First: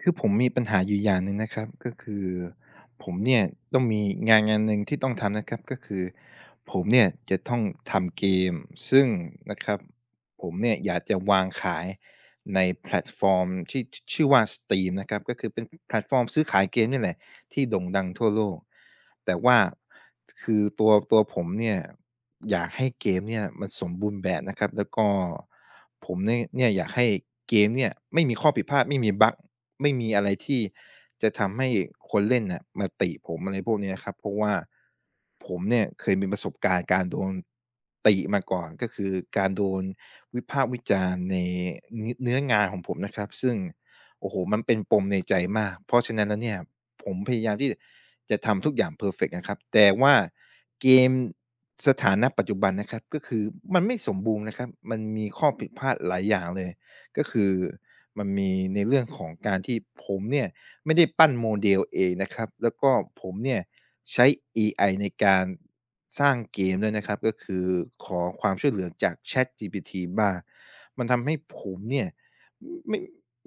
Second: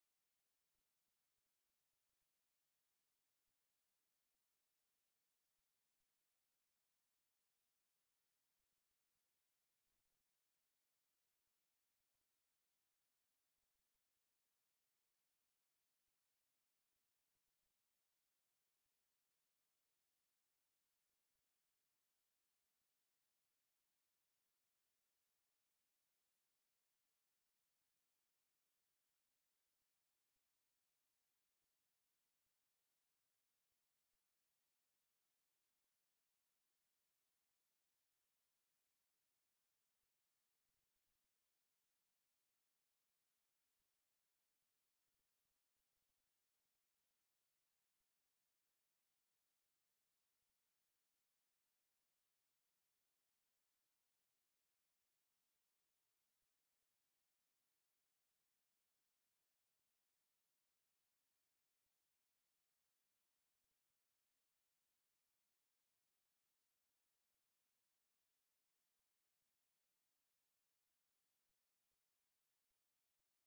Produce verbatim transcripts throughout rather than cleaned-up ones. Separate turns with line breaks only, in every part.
คือผมมีปัญหาอยู่อย่างหนึ่งนะครับก็คือผมเนี่ยต้องมีงานงานหนึ่งที่ต้องทำนะครับก็คือผมเนี่ยจะต้องทำเกมซึ่งนะครับผมเนี่ยอยากจะวางขายในแพลตฟอร์มที่ชื่อว่า Steam นะครับก็คือเป็นแพลตฟอร์มซื้อขายเกมนี่แหละที่โด่งดังทั่วโลกแต่ว่าคือตัวตัวผมเนี่ยอยากให้เกมเนี่ยมันสมบูรณ์แบบนะครับแล้วก็ผมเนี่ยเนี่ยอยากให้เกมเนี่ยไม่มีข้อผิดพลาดไม่มีบั๊ก ไม่มีอะไรที่จะทำให้คนเล่นน่ะมาติผมอะไรพวกเนี้ยครับเพราะว่าผมเนี่ยเคยมีประสบการณ์การโดนติมาก่อนก็คือการโดนวิพากษ์วิจารณ์ในเนื้อเนื้องานของผมนะครับซึ่งโอ้โฮมันเป็นปมในใจมากเพราะฉะนั้นแล้วเนี่ยผมพยายามที่จะทำทุกอย่างเพอร์เฟกต์นะครับแต่ว่าเกมสถานะปัจจุบันนะครับก็คือมันไม่สมบูรณ์นะครับมันมีข้อผิดพลาดหลายอย่างเลยก็คือ มันมีในเรื่องของการที่ผมเนี่ยไม่ได้ปั้นโมเดลเองนะครับแล้วก็ผมเนี่ยใช้เอไอในการสร้างเกมด้วยนะครับก็คือขอความช่วยเหลือจาก ChatGPT บ้างมันทำให้ผมเนี่ยไม่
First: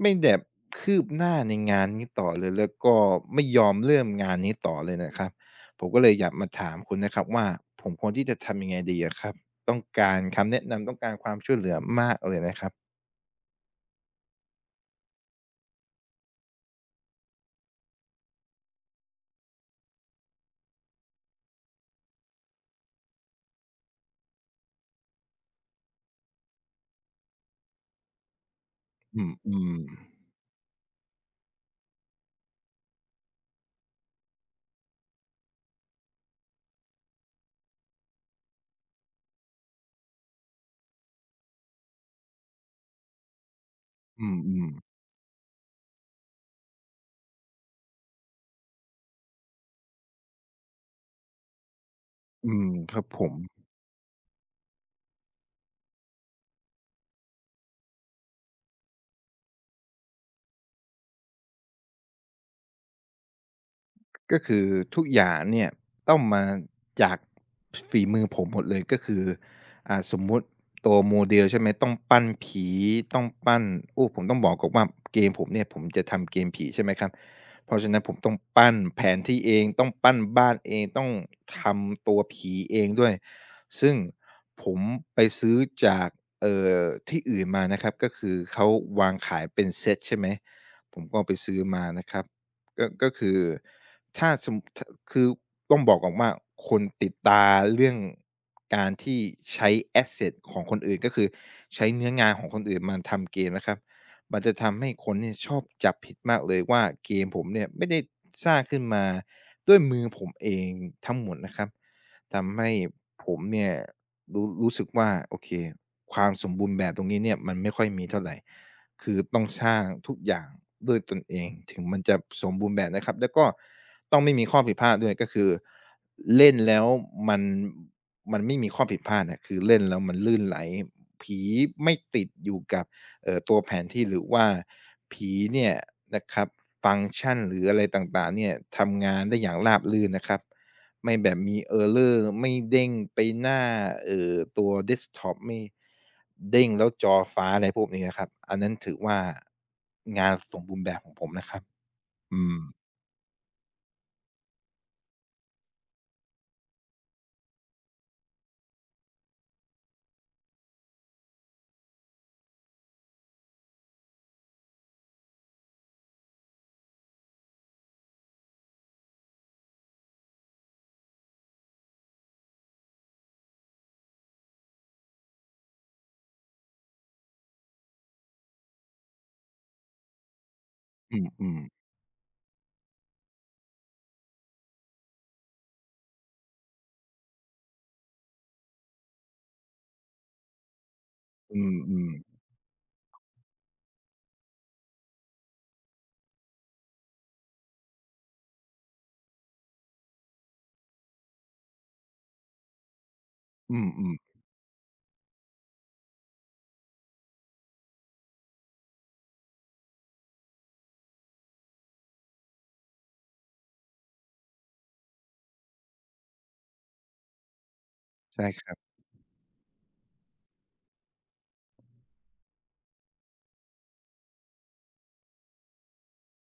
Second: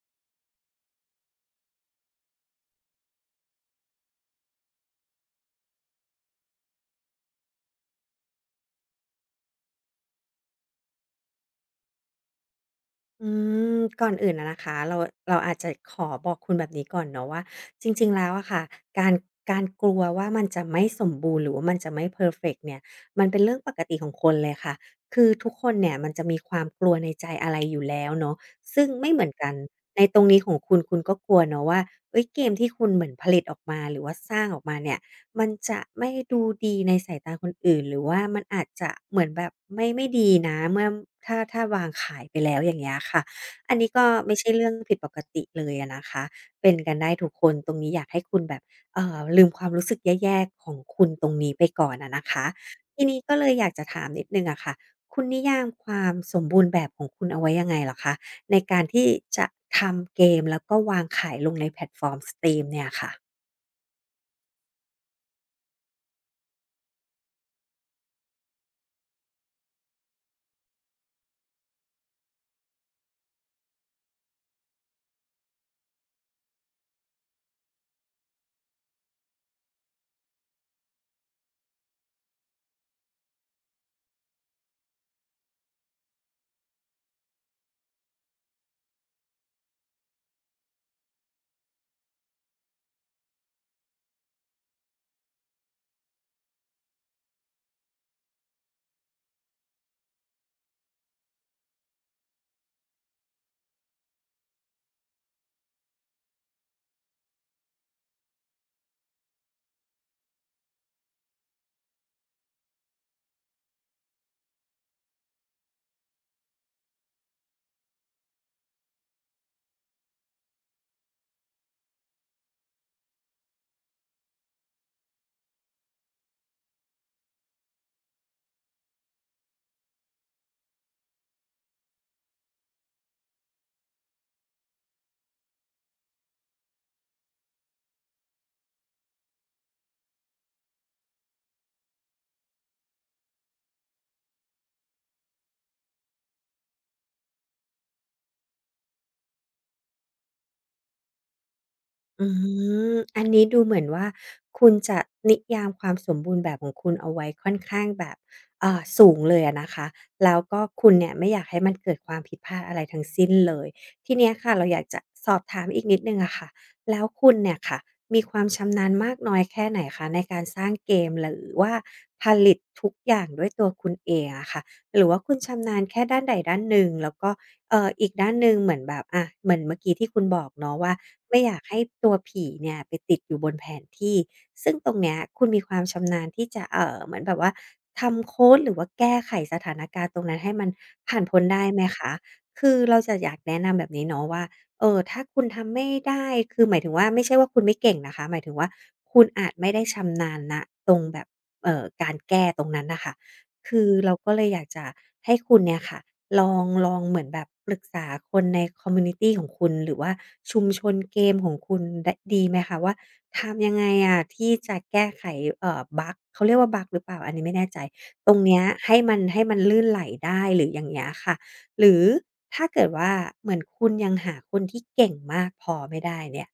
ไม่แบบคืบหน้าในงานนี้ต่อเลยแล้วก็ไม่ยอมเริ่มงานนี้ต่อเลยนะครับผมก็เลยอยากมาถามคุณนะครับว่าผมควรที่จะทำยังไงดีอะครับต้องการคำแนะนำต้องการความช่วยเหลือมากเลยนะครับ
อืมก่อนอื่นอะนะคะเราเราอาจจะขอบอกคุณแบบนี้ก่อนเนาะว่าจริงๆแล้วอะค่ะการการกลัวว่ามันจะไม่สมบูรณ์หรือว่ามันจะไม่เพอร์เฟกต์เนี่ยมันเป็นเรื่องปกติของคนเลยค่ะคือทุกคนเนี่ยมันจะมีความกลัวในใจอะไรอยู่แล้วเนาะซึ่งไม่เห
อื
มือนกัน
ม
ในตร
ๆ
งนี้ของคุณคุณก็กลัวเนาะว่าเฮ้ยเกมที่คุณเหมือนผลิตออกมาหรือว่าสร้างออกมาเนี่ย มันจะไม่ดูดีในสายตาคนอื่นหรือว่ามันอาจจะเหมือนแบบไม่ไม่ดีนะเมื่อถ้าถ้าวางขายไปแล้วอย่างเงี้ยค่ะอันนี้ก็
อื
ไม่
ม
ใช่
อืม
เรื่องผิดปกติเลยอะนะคะเป็นกันได้ทุกคนตรงนี้อยากให้คุณแบบเอ่อลืมความรู้สึกแย่ๆของคุณตรงนี้ไปก่อนอะนะคะ
อืมครั
ที
บ
นี้
ผ
ก็
ม
เลยอยากจะถามนิดหนึ่งอะค่ะคุณนิยามความสมบูรณ์แบบของคุณเอาไว้ยังไงเหรอคะในการที่จะทำเกมแล้วก็วางขายลงในแพลตฟอร์มสตรีมเนี่ยค่ะ
ก็คือทุกอย่างเนี่ยต้องมาจากฝีมือผมหมดเลยก็คืออ่าสมมุติตัว model ใช่ไหมต้องปั้นผีต้องปั้นโอ้ผมต้องบอกก่อนว่าเกมผมเนี่ยผมจะทำเกมผีใช่ไหมครับเพราะฉะนั้นผมต้องปั้นแผนที่เองต้องปั้นบ้านเองต้องทำตัวผีเองด้วยซึ่งผมไปซื้อจากเอ่อที่อื่นมานะครับก็คือเขาวางขายเป็นเซตใช่ไหมผมก็ไปซื้อมานะครับก็ก็คือ ถ้าสมมุถคือต้องบอกก่อนว่าคนติดตาเรื่องการที่ใช้แอกเซตของคนอื่นก็คือใช้เนื้องานของคนอื่นมาทำเกมนะครับมันจะทำให้คนเนี่ยชอบจับผิดมากเลยว่าเกมผมเนี่ยไม่ได้สร้างขึ้นมาด้วยมือผมเองทั้งหมดนะครับทำให้ผมเนี่ยรู้รู้สึกว่าโอเคความสมบูรณ์แบบตรงนี้เนี่ยมันไม่ค่อยมีเท่าไร คือต้องสร้างทุกอย่างด้วยตนเองถึงมันจะสมบูรณ์แบบนะครับแล้วก็ต้องไม่มีข้อผิดพลาดด้วยก็คือเล่นแล้วมันมันไม่มีข้อผิดพลาดอะคือเล่นแล้วมันลื่นไหลผีไม่ติดอยู่กับเอ่อตัวแผนที่หรือว่าผีเนี่ยนะครับฟังก์ชันหรืออะไรต่างๆเนี่ยทำงานได้อย่างราบรื่นนะครับ ไม่แบบมี Error ไม่เด้งไปหน้าเอ่อตัวเดสก์ท็อปไม่เด้งแล้วจอฟ้าอะไรพวกนี้อะครับอันนั้นถือว่างานสมบูรณ์แบบของผมนะครับ
อื
อืม
มอันนี้ดูเหมือนว่าคุณจะนิยามความสมบูรณ์แบบของคุณเอาไว้ค่อนข้างแบบเอ่อสูงเลยอะนะคะแล้วก็คุณเนี่ยไม่อยากให้มันเกิดความผิดพลาดอะไรทั้งสิ้นเลยทีเนี้ยค่ะเราอยากจะสอบถามอีกนิดหนึ่งอะค่ะแล้วคุณเนี่ยค่ะมีความชำนาญมากน้อยแค่ไหนคะในการสร้างเกมหรือว่าผลิตทุกอย่างด้วยตัวคุณเองอะค่ะหรือว่าคุณชำนาญแค่ด้านใดด้านหนึ่งแล้วก็ เอ่ออีกด้านหนึ่งเหมือนแบบอะเหมือนเมื่อกี้ที่คุณบอกเนาะว่า
อื
ไม่อ
ม
ยากให้ตัวผีเนี่ยไปติดอยู่บนแผนที่ซึ่งตรงเนี้ยคุณมีความชำนาญที่จะเอ่อเหมือนแบบว่าทำโค้ดหรือว่าแก้ไขสถานการณ์ตรงนั้นให้มันผ่านพ้น
ๆอื
ได้ไหม
ม
คะคือเราจะอยากแนะนำแบบนี้เนาะว่าเอ่อถ้าคุณทำไม่ได้คือหมายถึงว่าไม่ใช่ว่าคุณไม่เก่งนะคะหมายถึงว่าคุณอาจไม่ได้ชำนาญณตรงแบบเอ่อการแก้ตรงนั้นน่ะค่ะ
ๆอื
คือเรา
ม
ก็
ๆ
เลยอยากจะให้คุณเนี่ยค่ะลองลองเหมือนแบบปรึกษาคนในคอมมูนิตีของคุณหรือว่าชุมชนเกมของคุณไดดีไหมคะว่าทำยังไงอะที่จะแก้ไขเอ่อบักเขาเรียกว่าบักหรือเปล่าอันนี้ไม่แน่ใจตรง
ใช่
เนี้
ค
ย
รับ
ให้มันให้มันลื่นไหลได้หรืออย่างเงี้ยค่ะหรือถ้าเกิดว่าเหมือนคุณยังหาคนที่เก่งมากพอไม่ได้เนี่ย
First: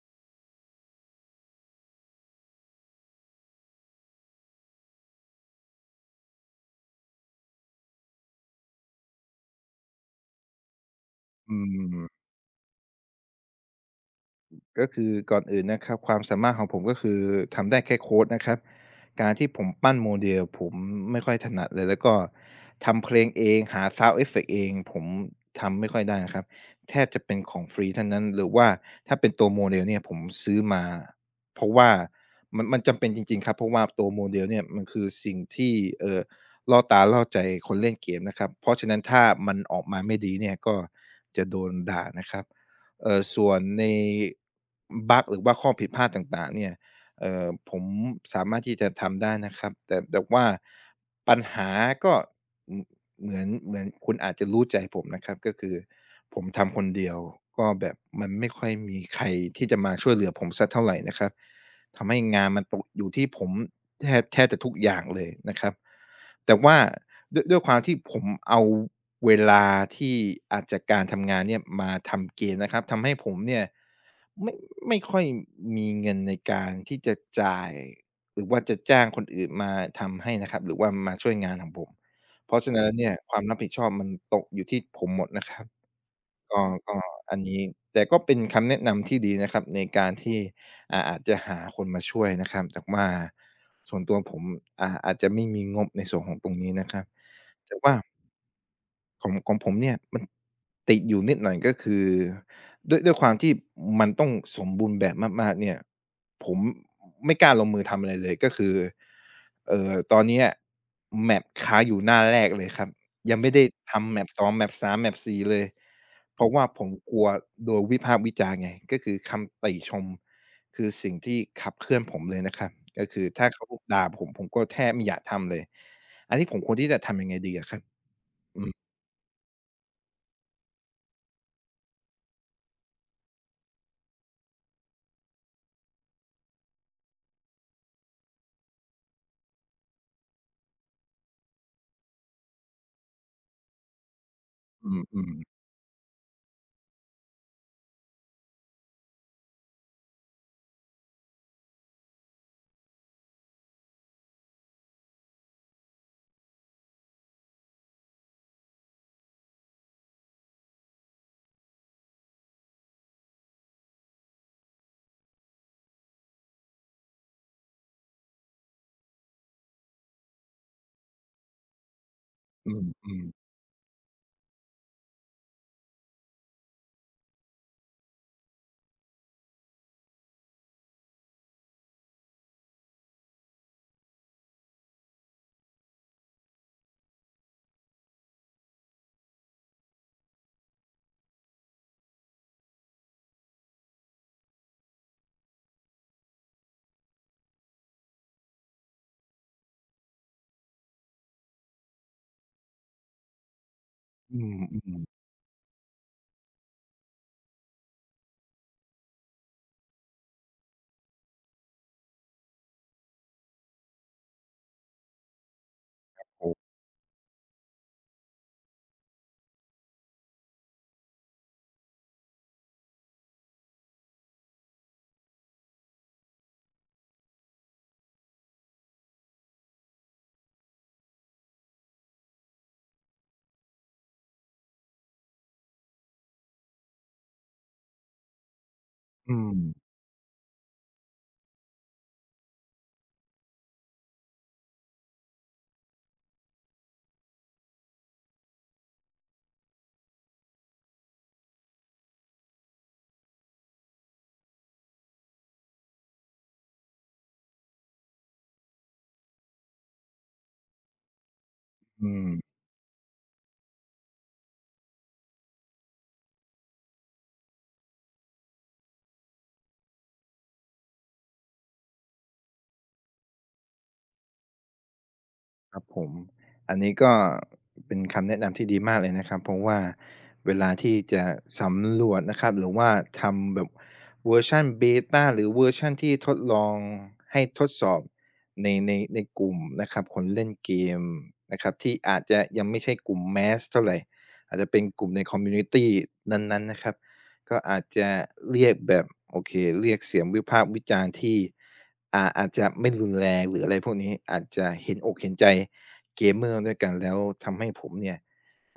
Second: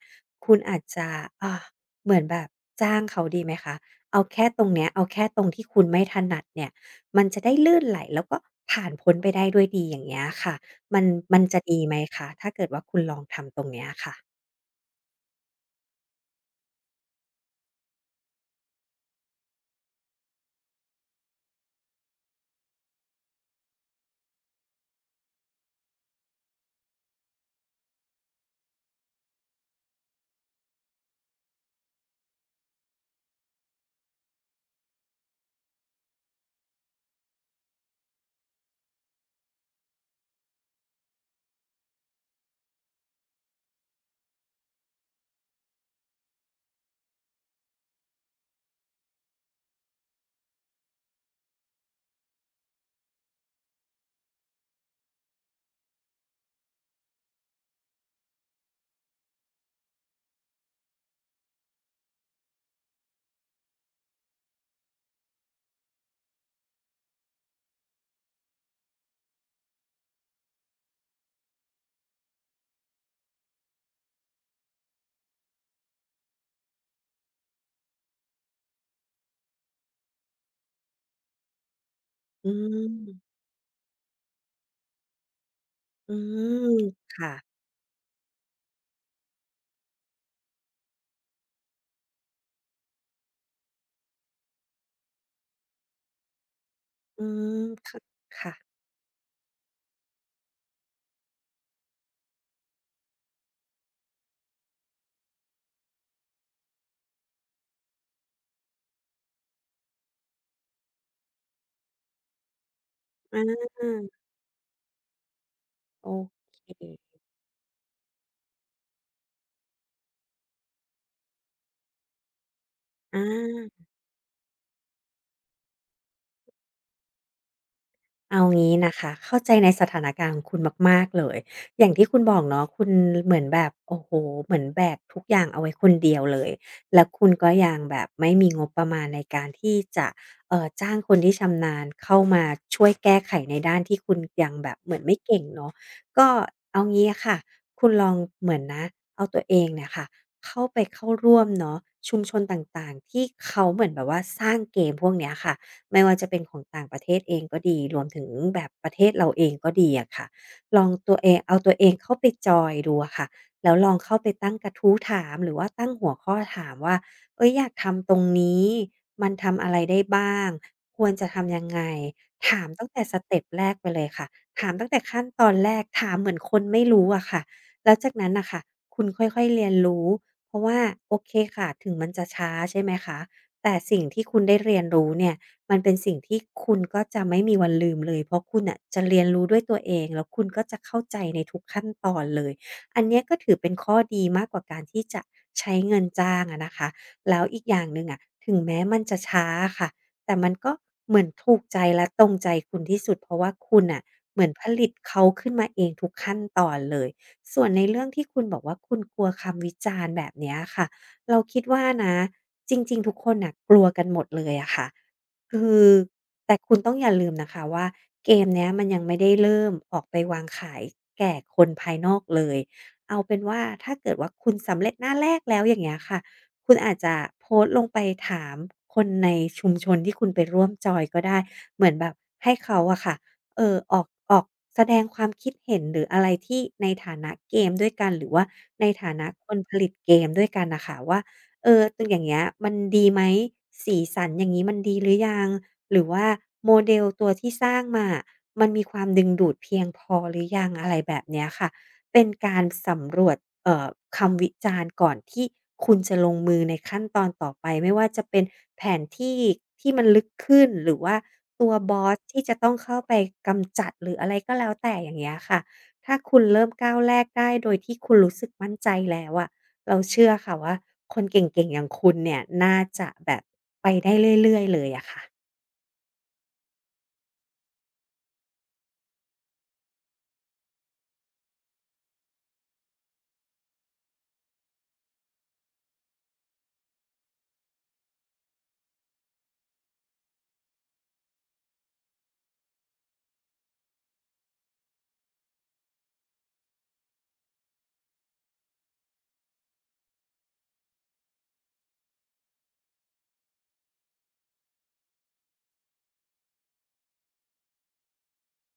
คุณอาจจะอ่าเหมือนแบบจ้างเขาดีไหมคะเอาแค่ตรงเนี้ยเอาแค่ตรงที่คุณไม่ถนัดเนี่ย มันจะได้ลื่นไหลแล้วก็ผ่านพ้นไปได้ด้วยดีอย่างเงี้ยค่ะมันมัน
อื
จะดีไหม
ม
คะถ้าเกิดว่าคุณลองทำตรงเนี้ยค่ะ
ก็คือก่อนอื่นนะครับความสามารถของผมก็คือทำได้แค่โคดนะครับการที่ผมปั้นโมเดลผมไม่ค่อยถนัดเลยแล้วก็ทำเพลงเองหา Sound e เอฟเฟกต์เองผมทำไม่ค่อยได้นะครับแทบจะเป็นของฟรีเท่านั้นหรือว่าถ้าเป็นตัวโมเดลเนี่ยผมซื้อมาเพราะว่ามันมันจำเป็นจริงๆครับเพราะว่าตัวโมเดลเนี่ยมันคือสิ่งที่เอ่อล่อตาล่อใจคนเล่นเกมนะครับเพราะฉะนั้นถ้ามันออกมาไม่ดีเนี่ยก็จะโดนด่านะครับ เอ่อส่วนในบักหรือว่าข้อผิดพลาดต่างๆเนี่ยเอ่อผมสามารถที่จะทำได้นะครับแต่แต่ว่าปัญหาก็อือเหมือนเหมือนคุณอาจจะรู้ใจผมนะครับก็คือผมทำคนเดียวก็แบบมันไม่ค่อยมีใครที่จะมาช่วยเหลือผมสักเท่าไรนะครับ ทำให้งานมันตกอยู่ที่ผมแทบแทบจะทุกอย่างเลยนะครับแต่ว่าด้วยด้วยความที่ผมเอาเวลาที่อ่าจจากการทำงานเนี่ยมาทำเกมนะครับทำให้ผมเนี่ยไม่ไม่ค่อยมีเงินในการที่จะจ่ายหรือว่าจะจ้างคนอื่นมาทำให้นะครับหรือว่ามาช่วยงานของผม
อื
เพราะฉะนั้นแล้วเนี่ย
ม
ความรับผิดชอบมันตกอยู่ที่ผมหมดนะครับ
อื
ก็
ม
ก็
ค่ะ
อันนี้แต่ก็เป็นคำแนะนำที่ดีนะครับในการที่ อ่าอาจจะหาคนมาช่วยนะครับแต่ว่าส่วนตัวผมอ่าอาจจะไม่มีงบในส่วนของตรงนี้นะครับ
อืม
แต่ว่า
ค่ะค่ะ
ของของผมเนี่ยมันติดอยู่นิดหน่อยก็คือด้วยด้วยความที่มันต้องสมบูรณ์แบบมากๆเนี่ยผมไม่กล้าลงมือทำอะไรเลยก็คือเอ่อตอนเนี้ย map ค้างอยู่หน้าแรกเลยครับ
อ
ยังไม่ได้ทำ map
า
สอง map สาม map สี่เลย
โอ
เพราะว่า
เ
ผมก
ค
ลัวโดนวิพากษ์วิจารณ์ไงก็คือคำติชมคือสิ่งที่ขับเคลื่อนผมเลยนะครับก็คือถ้าเขา
อา
ด่าผมผมก็แทบไม่อยากทำเลยอันนี้ผมควรที่จะทำยังไงดีอะครับ
เอางี้นะคะเข้าใจในสถานการณ์ของคุณมากๆเลยอย่างที่คุณบอกเนาะคุณเหมือนแบบโอ้โฮเหมือนแบกทุกอย่างเอาไว้คนเดียวเลยแล้วคุณก็ยังแบบไม่มีงบประมาณในการที่จะเอ่อจ้างคนที่ชำนาญเข้ามาช่วยแก้ไขในด้านที่คุณยังแบบ
อ
เหมือนไม่
ืม
เก่ง
ๆ
เนาะก็เอางี้อะค่ะคุณลองเหมือนนะเอาตัวเองเนี่ยค่ะเข้าไปเข้าร่วมเนาะชุมชนต่างๆที่เขาเหมือนแบบว่าสร้างเกมพวกเนี้ยค่ะ ไม่ว่าจะเป็นของต่างประเทศเองก็ดีรวมถึงแบบประเทศเราเองก็ดีอะค่ะลองตัวเองเอาตัวเองเข้าไปจอยดูอะค่ะแล้วลองเข้าไปตั้งกระทู้ถามหรือว่าตั้งหัวข้อถามว่าเฮ้ยอยากทำตรงนี้มันทำอะไรได้บ้างควรจะทำยังไงถาม
อื
ตั้งแต่ส
ม
เต็ป
ๆ
แรกไปเลยค่ะถามตั้งแต่ขั้นตอนแรกถามเหมือนคนไม่รู้อะค่ะแล้วจากนั้นน่ะค่ะคุณค่อยๆเรียนรู้เพราะว่าโอเคค่ะถึงมันจะช้าใช่ไหมคะแต่สิ่งที่คุณได้เรียนรู้เนี่ย มันเป็นสิ่งที่คุณก็จะไม่มีวันลืมเลยเพราะคุณน่ะจะเรียนรู้ด้วยตัวเองแล้วคุณก็จะเข้าใจในทุกขั้นตอนเลยอันเนี้ยก็ถือเป็นข้อดีมากกว่าการที่จะใช้เงินจ้างอะนะคะแล้วอีกอย่างหนึ่งอะถึงแม้มันจะช้าอะค่ะแต่มันก็เหมือนถูกใจและตรงใจคุณที่สุดเพราะว่าคุณน่ะ
อื
เหมือนผลิต
ม
เขา
ๆ
ขึ้นมาเองทุกขั้นตอนเลยส่วนในเรื่องที่คุณบอกว่าคุณกลัวคำวิจารณ์แบบเนี้ยค่ะเราคิดว่านะจริงๆทุกคนน่ะกลัวกันหมดเลยอะค่ะ คือ
โอ
แต่
้
คุณต้องอย่าลืมนะคะว่าเกมเนี้ยมันยังไม่ได้เริ่มออกไปวางขายแก่คนภายนอกเลยเอาเป็นว่าถ้าเกิดว่าคุณสำเร็จหน้าแรกแล้วอย่างเงี้ยค่ะคุณอาจจะโพสต์ลงไปถามคนในชุมชนที่คุณไปร่วมจอยก็ได้เหมือนแบบให้เขาอะค่ะเอ่อออกออกแสดงความคิดเห็นหรืออะไรที่ในฐานะเกมด้วยกันหรือว่าในฐานะ
อื
คนผลิ
ม
ตเกมด้วยกันน่ะค่ะว่า เออตรงอย่างเงี้ยมันดีไหมสีสันอย่างงี้มันดีหรือยังหรือว่าโมเดลตัวที่สร้างมาอะมันมีความดึงดูดเพียงพอหรือยังอะไรแบบเนี้ยค่ะเป็นการสำรวจเอ่อคำวิจารณ์ก่อนที่คุณจะลงมือในขั้นตอนต่อไปไม่ว่าจะเป็นแผนที่ที่มันลึกขึ้นหรือว่าตัวบอ
อื
ส
ม
ที่จะต้องเข้าไปกำจัดหรืออะไรก็แล้วแต่อย่างเงี้ยค่ะถ้าคุณเริ่มก้าวแรกได้โดยที่คุณรู้สึกมั่นใจแล้วอะ เราเชื่อค่ะว่าคนเก่งๆอย่างคุณเนี่ยน่าจะแบบไปได้เรื่อยๆเลยอะค่ะ
ครับผมอันนี้ก็เป็นคำแนะนำที่ดีมากเลยนะครับเพราะว่าเวลาที่จะสำรวจนะครับหรือว่าทำแบบเวอร์ชันเบตาหรือเวอร์ชันที่ทดลองให้ทดสอบในในในกลุ่มนะครับคนเล่นเกมนะครับที่อาจจะยังไม่ใช่กลุ่มแมสเท่าไหรอาจจะเป็นกลุ่มในคอมมูนิตีนั้นๆนะครับก็อาจจะเรียกแบบโอเคเรียกเสียงวิพากษ์วิจารณ์ที่ อ่าอาจจะไม่รุนแรงหรืออะไรพวกนี้อาจจะเห็นอกเห็นใจ gamer ด้วยกันแล้วทำให้ผมเนี่ย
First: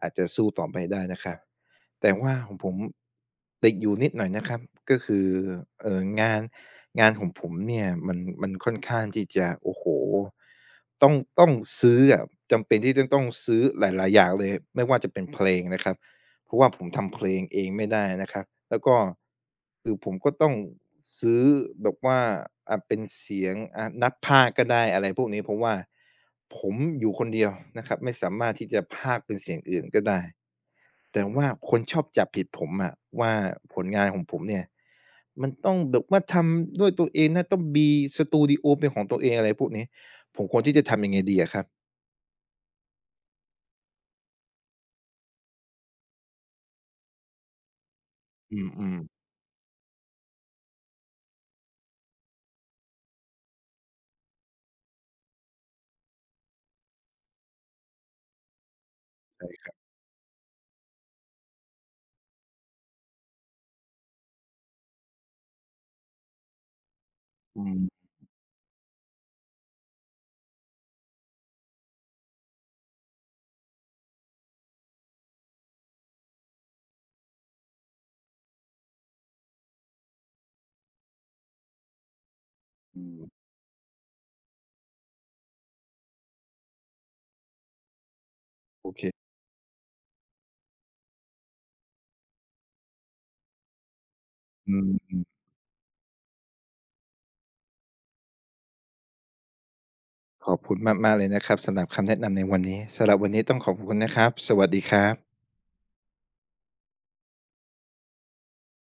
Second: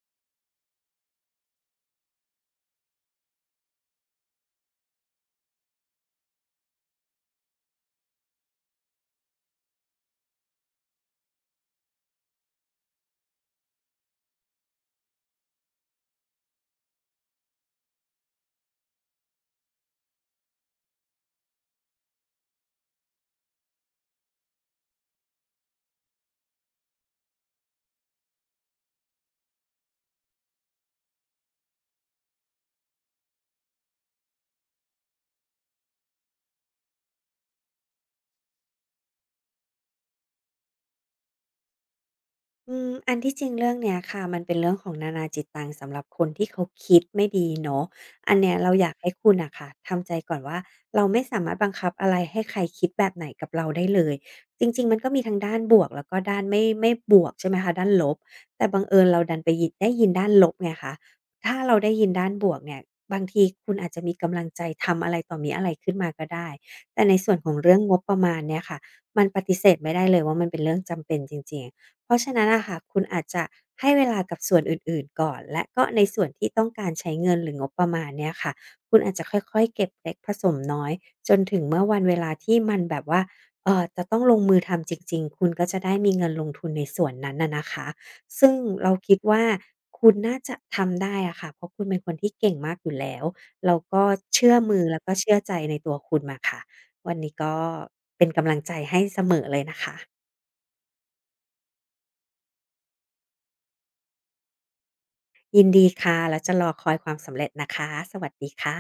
อาจจะสู้ต่อไปได้นะครับแต่ว่าของผมติดอยู่นิดหน่อยนะครับก็คือเอ่องานงานของผมเนี่ยมันมันค่อนข้างที่จะโอ้โฮต้องต้องซื้ออะจำเป็นที่จะต้องซื้อหลายๆอย่างเลยไม่ว่าจะเป็นเพลงนะครับ เพราะว่าผมทำเพลงเองไม่ได้นะครับแล้วก็คือผมก็ต้องซื้อแบบว่าอ่าเป็นเสียงอ่านักพากย์ก็ได้อะไรพวกนี้เพราะว่าผมอยู่คนเดียวนะครับไม่สามารถที่จะพากย์เป็นเสียงอื่นก็ได้แต่ว่าคนชอบจับผิดผมอะว่าผลงานของผมเนี่ยมันต้องแบบว่าทำด้วยตัวเองนะต้องมีสตูดิโอเป็นของตัวเองอะไรพวกนี้ผมควรที่จะทำยังไงดีอะครับ
อืมอันที่จริงเรื่องเนี้ยค่ะมันเป็นเรื่องของนานาจิตตังสำหรับคนที่เขาคิดไม่ดีเนาะอันเนี้ย
อื
เราอยาก
มๆ
ให้คุณน่ะค่ะทำใจก่อนว่าเราไม่สามารถบังคับอะไรให้ใครคิดแบบไหนกับเราได้เลยจริงๆมันก็มีทั้งด้านบวกแล้วก็ด้านไม่ไม่บวกใช่ไหมคะด้านลบแต่บังเอิญเราดันไปยินได้ยินด้านลบไงคะถ้าเราได้ยินด้านบวกเนี่ยบางทีคุณอาจจะมีกำลังใจทำอะไรต่อมีอะไรขึ้นมาก็ได้แต่ในส่วนของ
อื
เรื่องงบประมาณเนี่ยค่ะมันปฏิเสธไม่ได้เลยว่ามันเป็นเรื่องจำเป็นจริงๆ เพราะฉะนั้นอะค่ะคุณอาจจะให้เวลากับส่วนอื่นๆก่อนและก็ในส่วนที่ต้องการใช้เงินหรืองบประมาณเนี่ยค่ะคุณอาจจะค่อยๆเก็บเล็กผสมน้อยจนถึงเมื่อวันเวลาที่มันแบ
ม
บว่า
ๆ
เอ่อจะต้องลงมือทำจริงๆคุณก็จะได้มีเงินลงทุนในส่วนนั้นน่ะนะคะซึ่ง
โอ
เรา
เค
คิดว่าคุณน่าจะทำได้อะค่ะเพราะคุณเป็นคนที่เก่งมากอยู่แล้วเราก็เชื่อ
อื
มือ
ม
แล้วก็เชื่อใจในตัวคุณมาค่ะวันนี้ก็เป็นกำลังใจให้เสมอเลยนะคะ
ขอบคุณมากๆเลยนะครับสำหรับคำแนะนำในวันนี้สำหรับวันนี้ต้องขอบคุณนะครับสวัสดีครับ
ยินดีค่ะแล้วจะรอคอยความสำเร็จนะคะ สวัสดีค่ะ